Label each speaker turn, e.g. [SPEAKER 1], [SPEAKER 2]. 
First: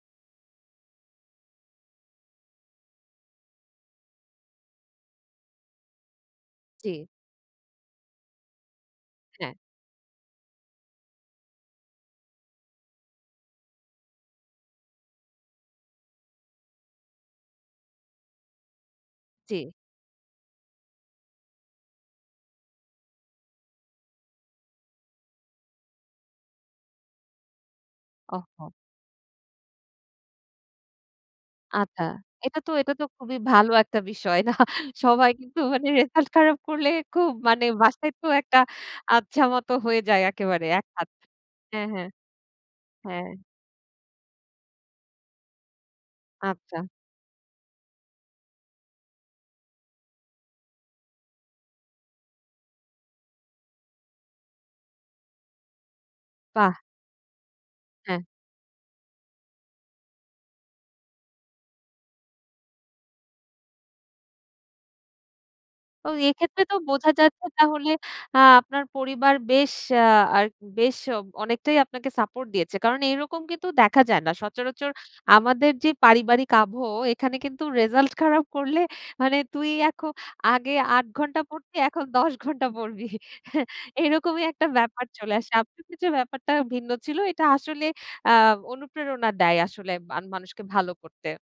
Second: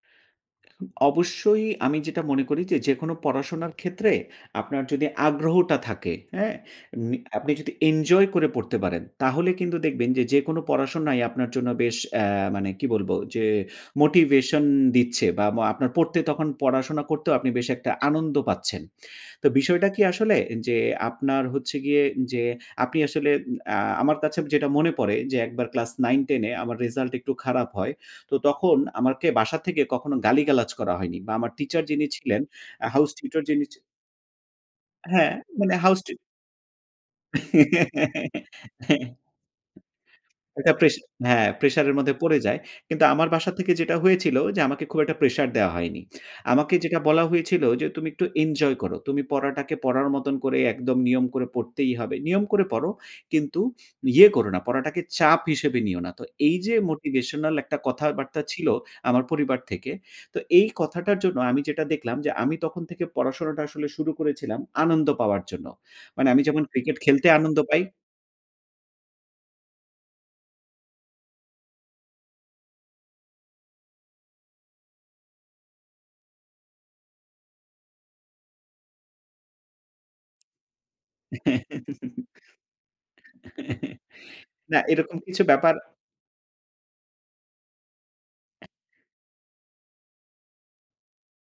[SPEAKER 1] অবশ্যই আমি যেটা মনে করি যে যেকোনো পড়াশোনার ক্ষেত্রে আপনার যদি আগ্রহটা থাকে। হ্যাঁ?
[SPEAKER 2] জি।
[SPEAKER 1] মি আপনি যদি এনজয় করে পড়তে পারেন তাহলে
[SPEAKER 2] হ্যাঁ।
[SPEAKER 1] কিন্তু দেখবেন যে যেকোনো পড়াশোনাই আপনার জন্য বেশ অ্যা মানে কি বলব যে মোটিভেশন দিচ্ছে, বা আপনার পড়তে তখন পড়াশোনা করতেও আপনি বেশ একটা আনন্দ পাচ্ছেন। তো
[SPEAKER 2] জি।
[SPEAKER 1] বিষয়টা কি আসলে যে আপনার হচ্ছে গিয়ে যে, আপনি আসলে আ আমার কাছে যেটা মনে পড়ে যে একবার ক্লাস 9-10 এ আমার রেজাল্ট একটু খারাপ হয়। তো
[SPEAKER 2] ওহো।
[SPEAKER 1] তখন আমাকে বাসা থেকে কখনো গালিগালাজ করা হয়নি। বা আমার টিচার
[SPEAKER 2] আচ্ছা।
[SPEAKER 1] যিনি ছিলেন
[SPEAKER 2] এটা তো এটা তো
[SPEAKER 1] house
[SPEAKER 2] খুবই
[SPEAKER 1] tutor যিনি
[SPEAKER 2] ভালো
[SPEAKER 1] ছি
[SPEAKER 2] একটা বিষয় না। বাহ সবাই
[SPEAKER 1] হ্যাঁ
[SPEAKER 2] কিন্তু
[SPEAKER 1] মানে
[SPEAKER 2] মানে
[SPEAKER 1] হাউস টি
[SPEAKER 2] রেজাল্ট খারাপ করলে খুব মানে বাসায় তো একটা আচ্ছা মত হয়ে যায় একেবারে
[SPEAKER 1] ওটা
[SPEAKER 2] এক
[SPEAKER 1] প্রেসা
[SPEAKER 2] হাত।
[SPEAKER 1] হ্যাঁ প্রেশার
[SPEAKER 2] হ্যাঁ,
[SPEAKER 1] এর
[SPEAKER 2] হ্যাঁ।
[SPEAKER 1] মধ্যে পড়ে যায়। কিন্তু
[SPEAKER 2] হ্যাঁ।
[SPEAKER 1] আমার বাসা থেকে যেটা হয়েছিল যে আমাকে খুব একটা প্রেশার দেয়া হয়নি। আমাকে
[SPEAKER 2] আচ্ছা।
[SPEAKER 1] যেটা বলা হয়েছিল যে তুমি একটু এনজয় করো। তুমি পড়াটাকে পড়ার মতন করে একদম নিয়ম করে পড়তেই হবে। নিয়ম করে পড়ো, কিন্তু ইয়ে করো না পড়াটাকে চাপ হিসেবে নিও না। তো এই যে
[SPEAKER 2] বাহ!
[SPEAKER 1] মোটিভেশনাল একটা
[SPEAKER 2] হ্যাঁ।
[SPEAKER 1] কথাবার্তা ছিল আমার পরিবার থেকে। তো এই কথাটার জন্য আমি যেটা দেখলাম যে আমি তখন থেকে পড়াশোনাটা আসলে শুরু করেছিলাম আনন্দ পাওয়ার জন্য।
[SPEAKER 2] তো
[SPEAKER 1] মানে আমি যখন
[SPEAKER 2] এক্ষেত্রে তো
[SPEAKER 1] ক্রিকেট
[SPEAKER 2] বোঝা
[SPEAKER 1] খেলতে
[SPEAKER 2] যাচ্ছে
[SPEAKER 1] আনন্দ পাই
[SPEAKER 2] তাহলে আ আপনার পরিবার বেশ আ বেশ অনেকটাই আপনাকে সাপোর্ট দিয়েছে। কারণ এরকম কিন্তু দেখা যায় না। সচরাচর আমাদের যে পারিবারিক আবহ, এখানে কিন্তু রেজাল্ট খারাপ করলে মানে তুই এখন আগে ৮ ঘন্টা পড়তি এখন ১০ ঘণ্টা পড়বি। এরকমই একটা
[SPEAKER 1] না
[SPEAKER 2] ব্যাপার
[SPEAKER 1] এরকম
[SPEAKER 2] চলে
[SPEAKER 1] কিছু
[SPEAKER 2] আসে।
[SPEAKER 1] ব্যাপার
[SPEAKER 2] আপনার ক্ষেত্রে ব্যাপারটা ভিন্ন ছিল। এটা আসলে আ অনুপ্রেরণা দেয় আসলে মানুষকে ভালো করতে।